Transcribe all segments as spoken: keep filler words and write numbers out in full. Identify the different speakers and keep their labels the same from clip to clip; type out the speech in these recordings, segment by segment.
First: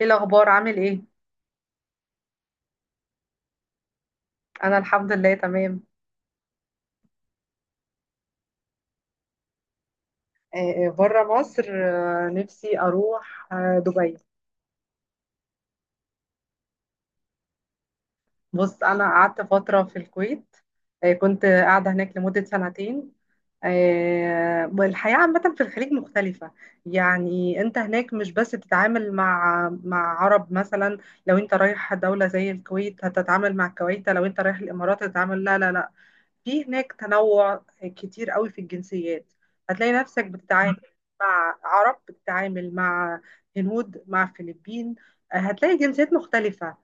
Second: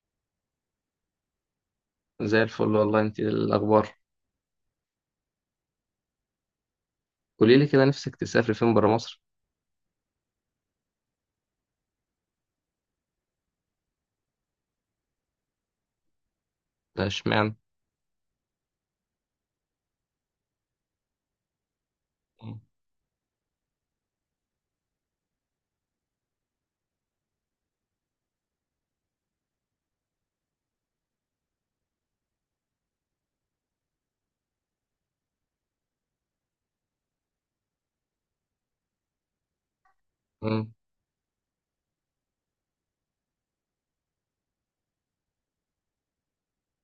Speaker 1: ايه الاخبار، عامل ايه؟
Speaker 2: زي الفل والله، انت إيه الاخبار؟
Speaker 1: انا الحمد لله تمام.
Speaker 2: قولي لي كده، نفسك تسافر فين برا مصر؟
Speaker 1: آه، بره مصر. آه، نفسي اروح آه، دبي.
Speaker 2: ده اشمعنى؟
Speaker 1: بص، انا قعدت فتره في الكويت. آه، كنت قاعده هناك لمده
Speaker 2: مم.
Speaker 1: سنتين. آه، والحياه عامه في الخليج مختلفه. يعني انت هناك مش بس بتتعامل مع مع عرب مثلا. لو انت رايح دوله زي الكويت هتتعامل مع الكويت، لو انت رايح الامارات هتتعامل. لا، لا، لا. في هناك تنوع كتير قوي في الجنسيات. هتلاقي نفسك
Speaker 2: امم.
Speaker 1: بتتعامل مع عرب، بتتعامل مع هنود، مع فلبين. هتلاقي جنسيات مختلفة.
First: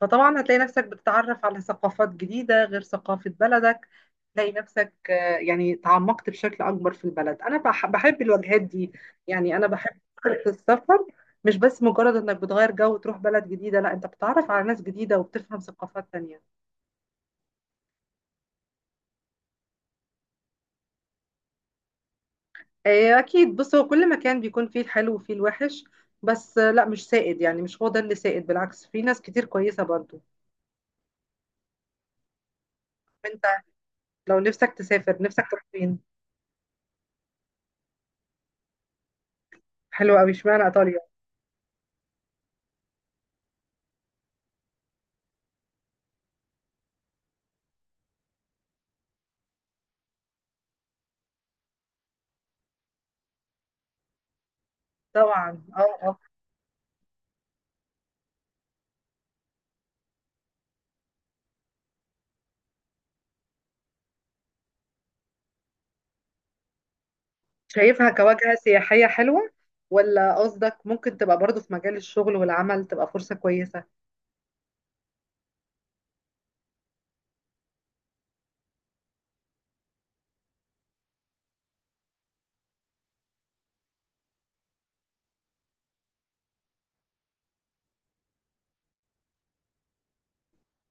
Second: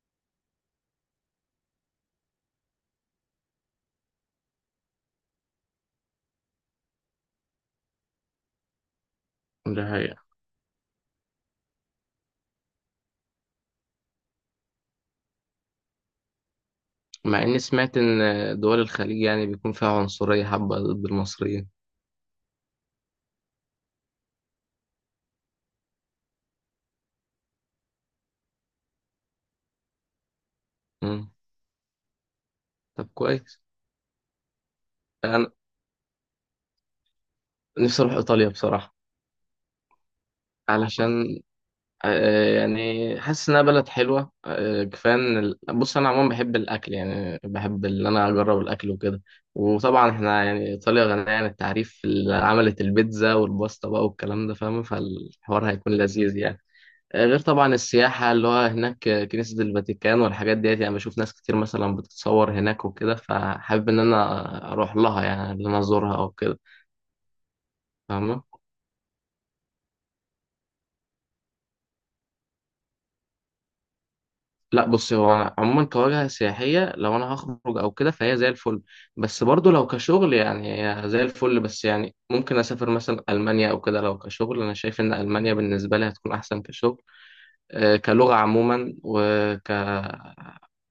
Speaker 1: فطبعا هتلاقي نفسك بتتعرف على ثقافات جديدة غير ثقافة بلدك. تلاقي نفسك آه، يعني تعمقت بشكل أكبر في البلد. أنا بح- بحب الوجهات دي، يعني أنا
Speaker 2: ده
Speaker 1: بحب
Speaker 2: حقيقة.
Speaker 1: فكرة السفر. مش بس مجرد إنك بتغير جو وتروح بلد جديدة، لا، أنت بتتعرف على ناس جديدة وبتفهم ثقافات تانية.
Speaker 2: مع اني سمعت ان دول الخليج يعني بيكون فيها عنصرية حبة ضد المصريين.
Speaker 1: آه، اكيد. بص، هو كل مكان بيكون فيه الحلو وفيه الوحش. بس آه، لا، مش سائد، يعني مش هو ده اللي سائد، بالعكس في ناس كتير كويسة برضو.
Speaker 2: امم. طب
Speaker 1: انت،
Speaker 2: كويس.
Speaker 1: لو نفسك تسافر نفسك
Speaker 2: انا
Speaker 1: تروح فين؟
Speaker 2: نفسي اروح ايطاليا بصراحة.
Speaker 1: حلو قوي، اشمعنى ايطاليا؟
Speaker 2: علشان آه، يعني حاسس انها بلد حلوه، آه، كفايه ان ال- بص انا عموما بحب الاكل، يعني بحب ان انا اجرب الاكل وكده. وطبعا احنا يعني ايطاليا غنيه عن التعريف، اللي عملت البيتزا والباستا بقى والكلام ده، فاهم؟
Speaker 1: طبعا،
Speaker 2: فالحوار هيكون
Speaker 1: اه، اه.
Speaker 2: لذيذ يعني. آه، غير طبعا السياحه اللي هو هناك، آه، كنيسه الفاتيكان والحاجات ديت، يعني بشوف ناس كتير مثلا بتتصور هناك وكده، فحابب ان انا اروح لها يعني، ان انا ازورها او كده.
Speaker 1: شايفها
Speaker 2: فاهمه.
Speaker 1: كواجهة سياحية حلوة، ولا قصدك ممكن تبقى برضو في مجال الشغل والعمل تبقى فرصة كويسة؟
Speaker 2: لا، بص هو أنا عموما كوجهة سياحية لو أنا هخرج أو كده فهي زي الفل. بس برضو لو كشغل يعني هي زي الفل، بس يعني ممكن أسافر مثلا ألمانيا أو كده، لو كشغل أنا شايف إن ألمانيا بالنسبة لي هتكون أحسن كشغل. آه، كلغة عموما، وك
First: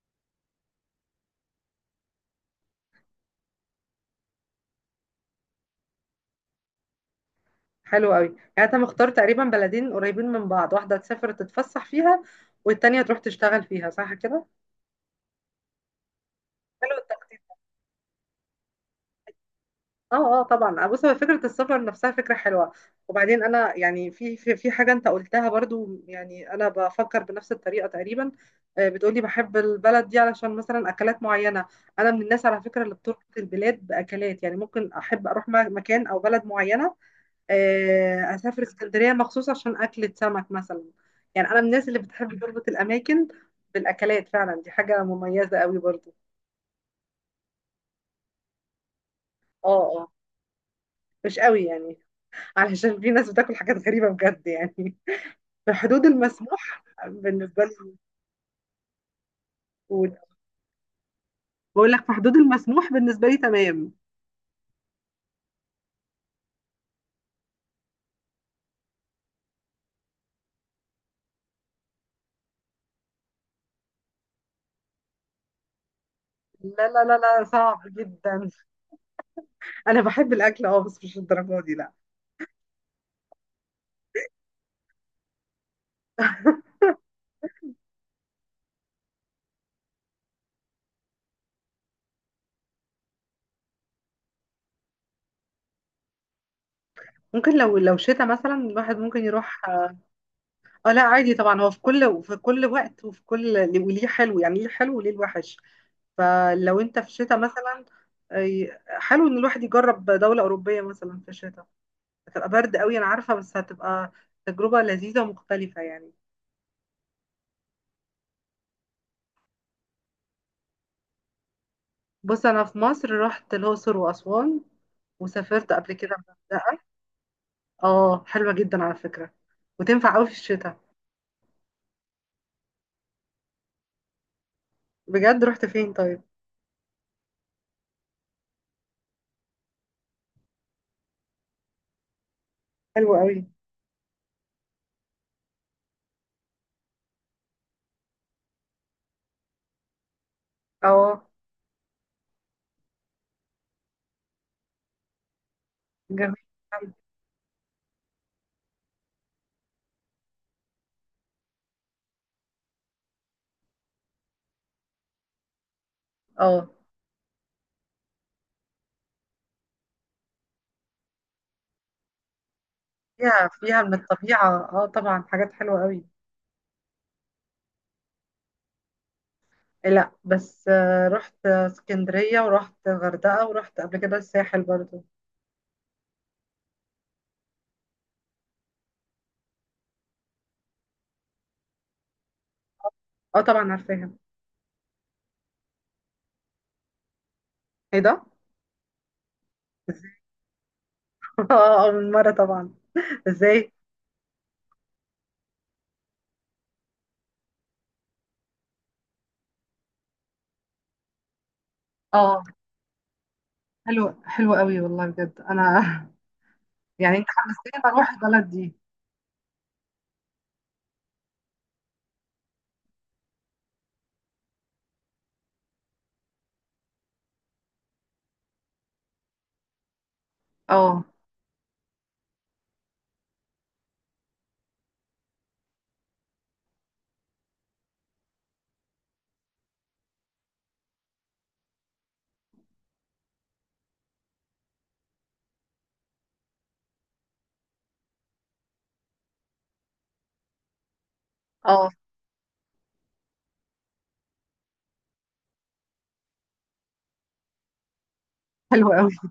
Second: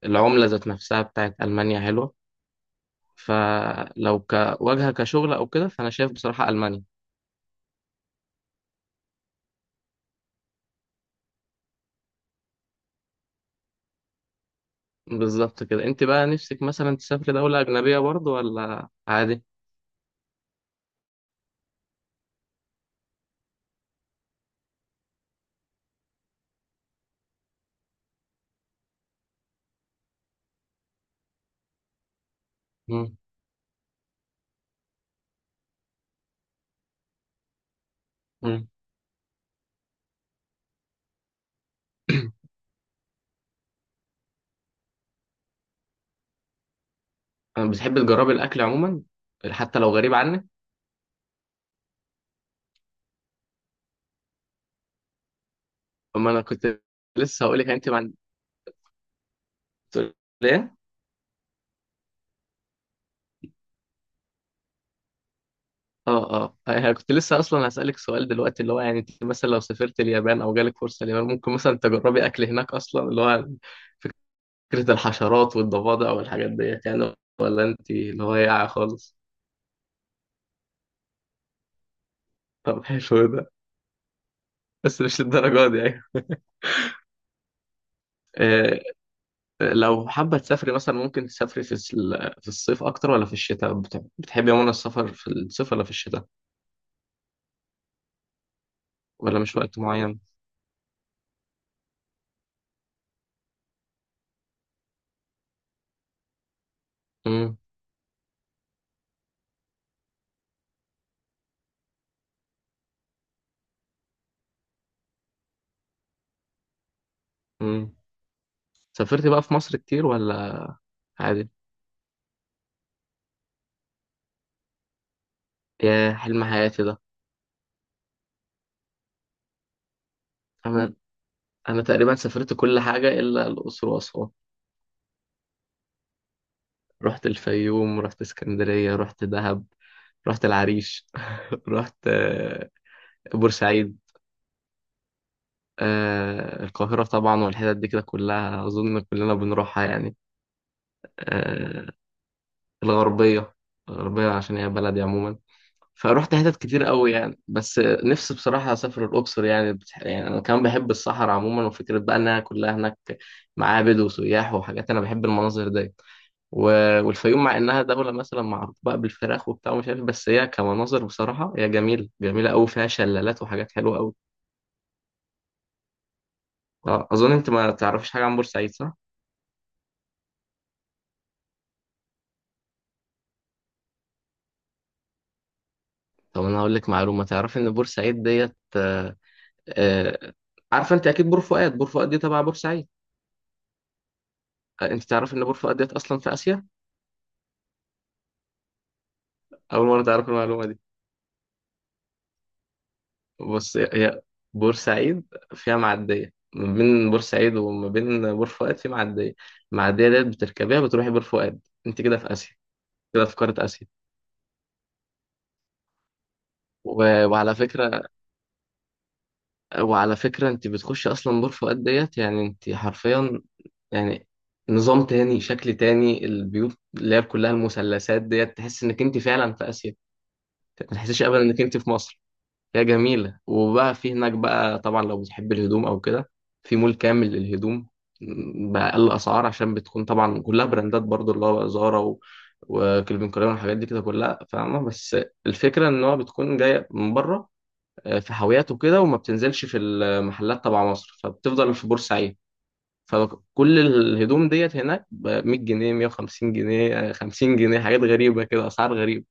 Speaker 2: العملة ذات نفسها بتاعت ألمانيا حلوة. فلو كواجهة كشغل أو كده، فأنا شايف بصراحة ألمانيا.
Speaker 1: حلو قوي، يعني انت مختار تقريبا بلدين قريبين من بعض، واحدة تسافر تتفسح فيها والتانية تروح تشتغل فيها، صح كده؟
Speaker 2: بالظبط كده. أنت بقى نفسك
Speaker 1: حلو
Speaker 2: مثلا تسافر
Speaker 1: التخطيط.
Speaker 2: دولة أجنبية برضو ولا عادي؟
Speaker 1: اه، اه، طبعا. آه، بص، هو فكره السفر نفسها فكره حلوه. وبعدين انا يعني في في, في حاجه انت قلتها برضو، يعني انا بفكر بنفس الطريقه تقريبا. آه، بتقولي بحب البلد دي علشان مثلا اكلات معينه. انا من الناس على فكره اللي
Speaker 2: مم.
Speaker 1: بتربط البلاد باكلات، يعني ممكن احب اروح م- مكان او بلد معينه. آه، اسافر اسكندريه مخصوص عشان اكله سمك مثلا. يعني انا من الناس اللي بتحب تربط الاماكن بالاكلات، فعلا دي حاجه مميزه قوي برضو.
Speaker 2: أنا بتحب تجربي الاكل عموما
Speaker 1: اه،
Speaker 2: حتى لو
Speaker 1: اه،
Speaker 2: غريب عنك؟
Speaker 1: مش قوي يعني، علشان في ناس بتاكل حاجات غريبة بجد يعني. في حدود
Speaker 2: اما انا كنت
Speaker 1: المسموح
Speaker 2: لسه هقول
Speaker 1: بالنسبة
Speaker 2: لك انت
Speaker 1: لي.
Speaker 2: ما عند- تقول
Speaker 1: موجود.
Speaker 2: لي إيه؟
Speaker 1: بقول لك في حدود المسموح بالنسبة لي تمام.
Speaker 2: اه، اه، انا كنت لسه اصلا هسالك سؤال دلوقتي، اللي هو يعني انت مثلا لو سافرت اليابان او جالك فرصه اليابان، ممكن مثلا تجربي اكل هناك، اصلا اللي هو فكره الحشرات والضفادع والحاجات ديت
Speaker 1: لا، لا،
Speaker 2: يعني؟
Speaker 1: لا، لا،
Speaker 2: ولا
Speaker 1: صعب
Speaker 2: انت اللي هو
Speaker 1: جدا.
Speaker 2: يقع خالص؟
Speaker 1: انا بحب الاكل، اه، بس مش الدرجة دي، لا.
Speaker 2: طب حلو ده. بس مش للدرجه دي يعني. آه. لو حابه تسافري مثلا، ممكن تسافري في الس- في الصيف اكتر ولا في الشتاء؟ بت- بتحبي عموما السفر في الصيف ولا في الشتاء؟
Speaker 1: ممكن لو لو شتاء مثلا الواحد ممكن
Speaker 2: ولا مش
Speaker 1: يروح،
Speaker 2: وقت
Speaker 1: اه.
Speaker 2: معين؟
Speaker 1: آه، لا، عادي طبعا، هو في كل في كل وقت، وفي كل وليه حلو، يعني ليه حلو وليه الوحش. فلو انت في شتاء
Speaker 2: امم.
Speaker 1: مثلا، أي- حلو ان الواحد يجرب دولة أوروبية مثلا في الشتاء. هتبقى برد قوي، انا عارفة، بس هتبقى تجربة لذيذة ومختلفة يعني.
Speaker 2: امم. سافرت بقى في مصر كتير ولا عادي؟
Speaker 1: بص، انا في مصر رحت الاقصر واسوان، وسافرت قبل
Speaker 2: يا
Speaker 1: كده
Speaker 2: حلم
Speaker 1: الغردقه.
Speaker 2: حياتي ده.
Speaker 1: اه، حلوه جدا على فكره وتنفع قوي في الشتاء.
Speaker 2: انا انا تقريبا سافرت كل حاجه الا الاقصر واسوان.
Speaker 1: بجد رحت فين طيب؟
Speaker 2: رحت الفيوم، رحت اسكندريه، رحت دهب، رحت العريش، رحت آه،
Speaker 1: حلوه قوي.
Speaker 2: بورسعيد، آه، القاهره طبعا، والحتت دي كده كلها اظن كلنا بنروحها يعني.
Speaker 1: اه،
Speaker 2: آه، الغربيه، الغربيه عشان هي بلدي عموما. فروحت
Speaker 1: جميل
Speaker 2: حتت كتير
Speaker 1: أوي.
Speaker 2: قوي يعني، بس نفسي بصراحة أسافر الأقصر يعني بتح... يعني أنا كمان بحب الصحراء عموما، وفكرة بقى إنها كلها هناك معابد وسياح وحاجات، أنا بحب المناظر دي. و...
Speaker 1: اه،
Speaker 2: والفيوم مع إنها دولة مثلا معروفة بقى بالفراخ وبتاع ومش عارف، بس هي كمناظر بصراحة هي جميلة جميلة قوي، فيها شلالات
Speaker 1: فيها
Speaker 2: وحاجات
Speaker 1: فيها من
Speaker 2: حلوة قوي.
Speaker 1: الطبيعه، اه، طبعا حاجات حلوه قوي.
Speaker 2: آه، أظن أنت ما تعرفش حاجة عن بورسعيد، صح؟
Speaker 1: لا بس آه، رحت اسكندريه ورحت غردقه ورحت قبل كده الساحل برضو.
Speaker 2: طب أنا هقول لك معلومة. تعرف إن بورسعيد ديت آه، آه، عارفة أنت أكيد بور فؤاد؟ بور فؤاد دي تبع بورسعيد.
Speaker 1: اه، طبعا عارفاها.
Speaker 2: آه، أنت تعرف إن بور فؤاد ديت أصلا في آسيا؟
Speaker 1: ايه ده؟
Speaker 2: أول مرة تعرف المعلومة دي؟
Speaker 1: اه، آه، من مره طبعا. ازاي؟
Speaker 2: بص، هي هي بورسعيد فيها معدية ما بين بورسعيد وما بين بور فؤاد، في معدية. المعدية ديت بتركبيها بتروحي بور فؤاد. أنت كده في
Speaker 1: اه،
Speaker 2: آسيا. كده في قارة آسيا.
Speaker 1: حلو، حلو قوي والله، بجد انا يعني
Speaker 2: و...
Speaker 1: انت
Speaker 2: وعلى
Speaker 1: حمستني ما
Speaker 2: فكرة
Speaker 1: اروح البلد دي.
Speaker 2: وعلى فكرة أنت بتخشي أصلا بور فؤاد ديت يعني، أنت حرفيا يعني نظام تاني، شكل تاني، البيوت اللي هي كلها المثلثات ديت، تحس إنك أنت فعلا في آسيا. ما
Speaker 1: اه،
Speaker 2: تحسيش أبدا إنك أنت في مصر. هي جميلة. وبقى في هناك بقى طبعا لو بتحب الهدوم أو كده، في مول كامل للهدوم، م، بأقل أسعار، عشان بتكون طبعا كلها براندات برضو اللي هو زارا و... وكلفن كلاين والحاجات دي كده كلها، فاهمة؟ بس الفكرة إن هو بتكون جاية من بره، آه، في حاويات وكده، وما بتنزلش في المحلات تبع مصر، فبتفضل في
Speaker 1: اه،
Speaker 2: بورسعيد. فكل الهدوم ديت هناك ب مية جنيه، مية وخمسين جنيه، آه، خمسين جنيه، حاجات غريبة كده،
Speaker 1: حلو
Speaker 2: أسعار
Speaker 1: قوي
Speaker 2: غريبة.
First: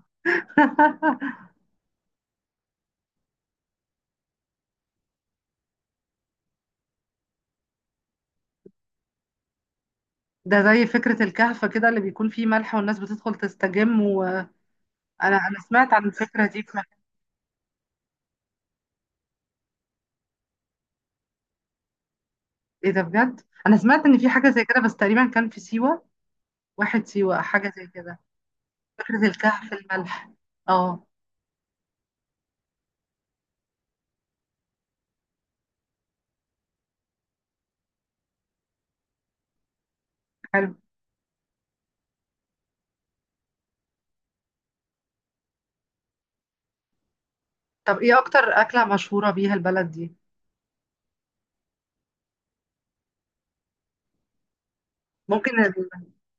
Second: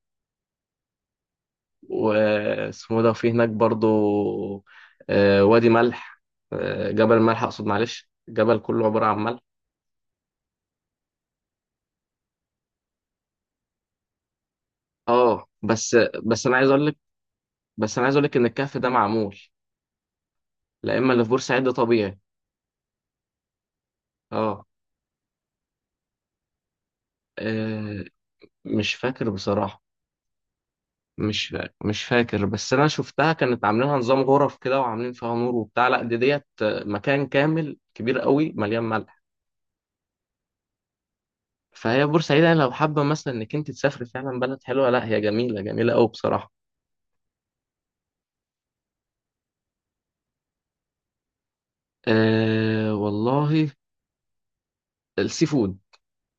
Speaker 2: واسمه ده، وفي هناك برضو آه، وادي ملح، آه، جبل ملح اقصد، معلش. الجبل كله عبارة عن ملح.
Speaker 1: ده زي فكرة الكهف كده، اللي بيكون فيه ملح والناس بتدخل تستجم، وانا انا
Speaker 2: اه.
Speaker 1: أنا سمعت
Speaker 2: بس
Speaker 1: عن الفكرة
Speaker 2: بس انا
Speaker 1: دي
Speaker 2: عايز
Speaker 1: في
Speaker 2: اقول
Speaker 1: مكان.
Speaker 2: لك بس انا عايز اقول لك ان الكهف ده معمول، لا اما اللي في بورسعيد ده طبيعي.
Speaker 1: ايه ده بجد؟ انا سمعت ان في حاجة زي
Speaker 2: اه.
Speaker 1: كده بس تقريبا كان في سيوة. واحد سيوة، حاجة زي
Speaker 2: آه،
Speaker 1: كده.
Speaker 2: مش
Speaker 1: فكرة
Speaker 2: فاكر
Speaker 1: الكهف
Speaker 2: بصراحة.
Speaker 1: الملح. اه،
Speaker 2: مش فا- مش فاكر، بس انا شفتها كانت عاملينها نظام غرف كده، وعاملين فيها نور وبتاع، لا دي ديت آه، مكان كامل كبير قوي مليان ملح.
Speaker 1: حلو.
Speaker 2: فهي بورسعيد يعني، لو حابة مثلا انك انت تسافري، فعلا بلد حلوة، لا هي جميلة جميلة قوي بصراحة.
Speaker 1: طب ايه اكتر اكلة مشهورة بيها البلد دي؟
Speaker 2: أه والله، السي
Speaker 1: ممكن
Speaker 2: فود.
Speaker 1: ال-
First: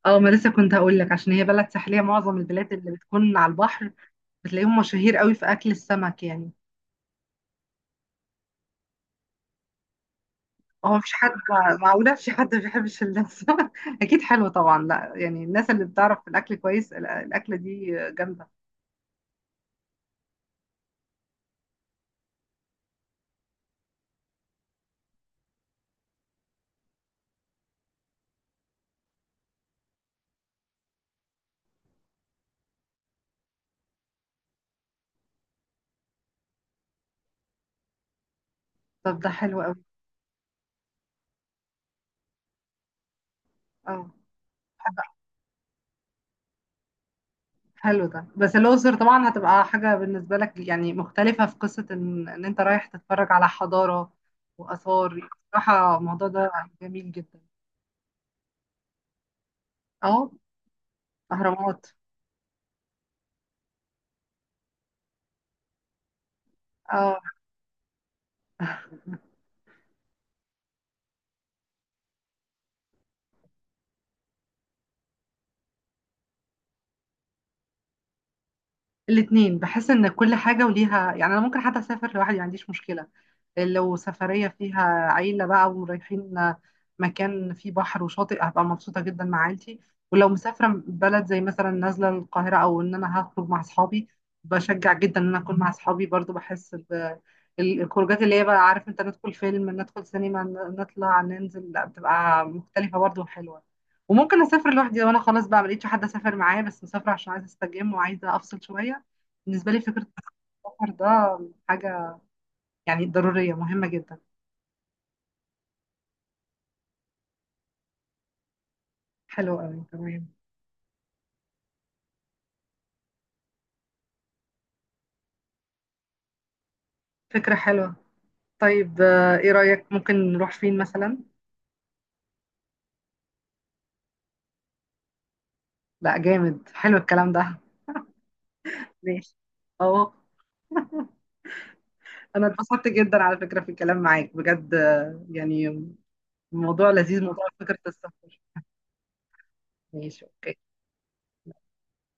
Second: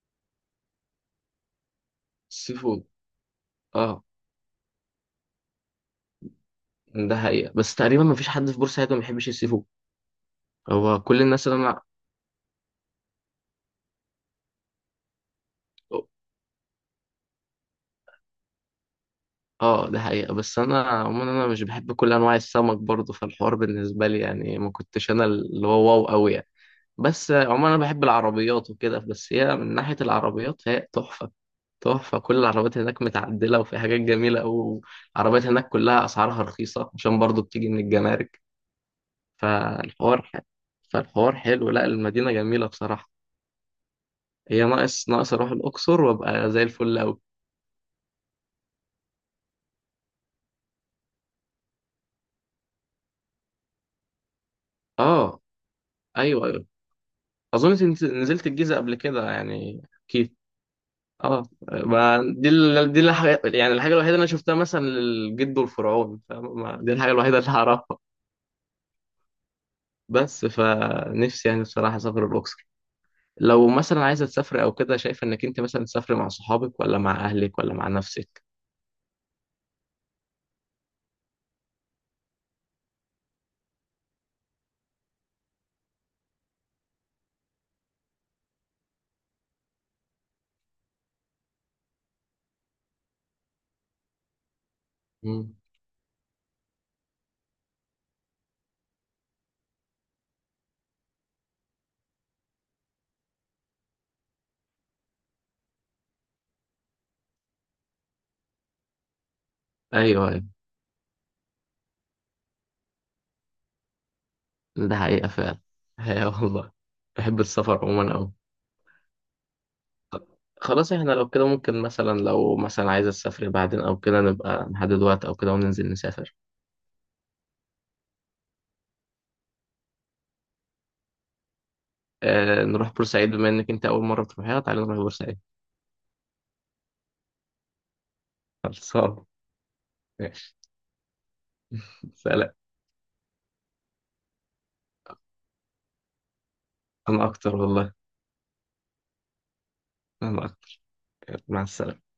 Speaker 1: اه، ما لسه كنت هقول لك، عشان هي بلد ساحلية، معظم
Speaker 2: السي
Speaker 1: البلاد
Speaker 2: فود.
Speaker 1: اللي بتكون على البحر
Speaker 2: اه،
Speaker 1: بتلاقيهم مشاهير قوي في اكل السمك يعني.
Speaker 2: ده حقيقة، بس تقريبا ما فيش حد في بورسعيد ما بيحبش السي فود.
Speaker 1: هو
Speaker 2: هو
Speaker 1: مفيش
Speaker 2: كل
Speaker 1: حد؟
Speaker 2: الناس اللي انا.
Speaker 1: معقولة مفيش حد ما بيحبش اللسة؟ أكيد حلو طبعا، لا يعني الناس اللي بتعرف في الأكل كويس، الأ- الأكلة دي جامدة.
Speaker 2: اه، ده حقيقة، بس انا عموما انا مش بحب كل انواع السمك برضه، فالحوار بالنسبة لي يعني ما كنتش انا اللي هو واو قوي يعني. بس آه، عموما انا بحب العربيات وكده، بس هي من ناحية العربيات هي تحفة. تحفة. كل العربيات هناك متعدلة وفي حاجات جميلة قوي. العربيات هناك كلها اسعارها رخيصة عشان برضه بتيجي من الجمارك.
Speaker 1: طب ده حلو أوي.
Speaker 2: فالحوار ح... فالحوار حلو، لا المدينة جميلة بصراحة.
Speaker 1: اه،
Speaker 2: هي
Speaker 1: حلو.
Speaker 2: ناقص ناقص أروح الأقصر وأبقى زي الفل أوي.
Speaker 1: حلو ده، بس الأقصر طبعا هتبقى حاجة بالنسبة لك يعني مختلفة، في قصة إن, إن أنت رايح تتفرج على حضارة وآثار،
Speaker 2: آه.
Speaker 1: بصراحة الموضوع
Speaker 2: أيوه،
Speaker 1: ده
Speaker 2: أيوه.
Speaker 1: جميل جدا.
Speaker 2: أظن أنت نزلت الجيزة قبل كده يعني،
Speaker 1: اه،
Speaker 2: أكيد. آه.
Speaker 1: أهرامات.
Speaker 2: ما دي ال... دي الحاجة يعني الحاجة الوحيدة اللي أنا شفتها مثلا، للجد والفرعون، فما دي الحاجة
Speaker 1: اه
Speaker 2: الوحيدة اللي هعرفها. بس فنفسي يعني بصراحة أسافر الأقصر. لو مثلا عايزة تسافر أو كده، شايفة إنك أنت مثلا تسافر مع صحابك ولا مع أهلك ولا مع نفسك؟
Speaker 1: الاتنين، بحس ان كل حاجة وليها، يعني انا ممكن حتى اسافر لوحدي، ما عنديش مشكلة. لو سفرية فيها عيلة بقى ورايحين مكان فيه بحر وشاطئ، هبقى مبسوطة جدا مع عيلتي. ولو مسافرة بلد زي مثلا نازلة القاهرة، او ان انا هخرج مع اصحابي، بشجع جدا ان انا
Speaker 2: مم.
Speaker 1: اكون مع اصحابي برضو، بحس ب ال- الخروجات اللي هي بقى، عارف انت، ندخل فيلم، ندخل سينما، ن- نطلع ننزل، لا بتبقى مختلفة برضو وحلوة. وممكن اسافر لوحدي لو انا خلاص بقى ملقتش حد اسافر معايا، بس مسافرة عشان عايزة استجم وعايزة افصل شوية. بالنسبة لي فكرة
Speaker 2: أيوه، أيوه.
Speaker 1: السفر ده حاجة يعني ضرورية مهمة جدا.
Speaker 2: ده حقيقة فعلا. هي والله، بحب السفر عموما أوي.
Speaker 1: حلوة قوي تمام.
Speaker 2: خلاص احنا لو كده، ممكن مثلا لو مثلا عايز أسافر بعدين أو كده، نبقى نحدد وقت أو كده وننزل نسافر.
Speaker 1: فكرة حلوة. طيب آه، ايه رأيك ممكن نروح فين مثلا؟
Speaker 2: آه، نروح بورسعيد، بما إنك أنت أول مرة تروحيها، تعالى نروح بورسعيد.
Speaker 1: لا، جامد، حلو الكلام ده.
Speaker 2: خلصان.
Speaker 1: ماشي، اه.
Speaker 2: ماشي.
Speaker 1: انا
Speaker 2: سلام.
Speaker 1: اتبسطت جدا على فكرة في الكلام معاك بجد، آه، يعني موضوع لذيذ،
Speaker 2: أنا
Speaker 1: موضوع
Speaker 2: أكتر
Speaker 1: فكرة
Speaker 2: والله.
Speaker 1: السفر. ماشي،
Speaker 2: أنا
Speaker 1: اوكي.
Speaker 2: أكتر. مع السلامة.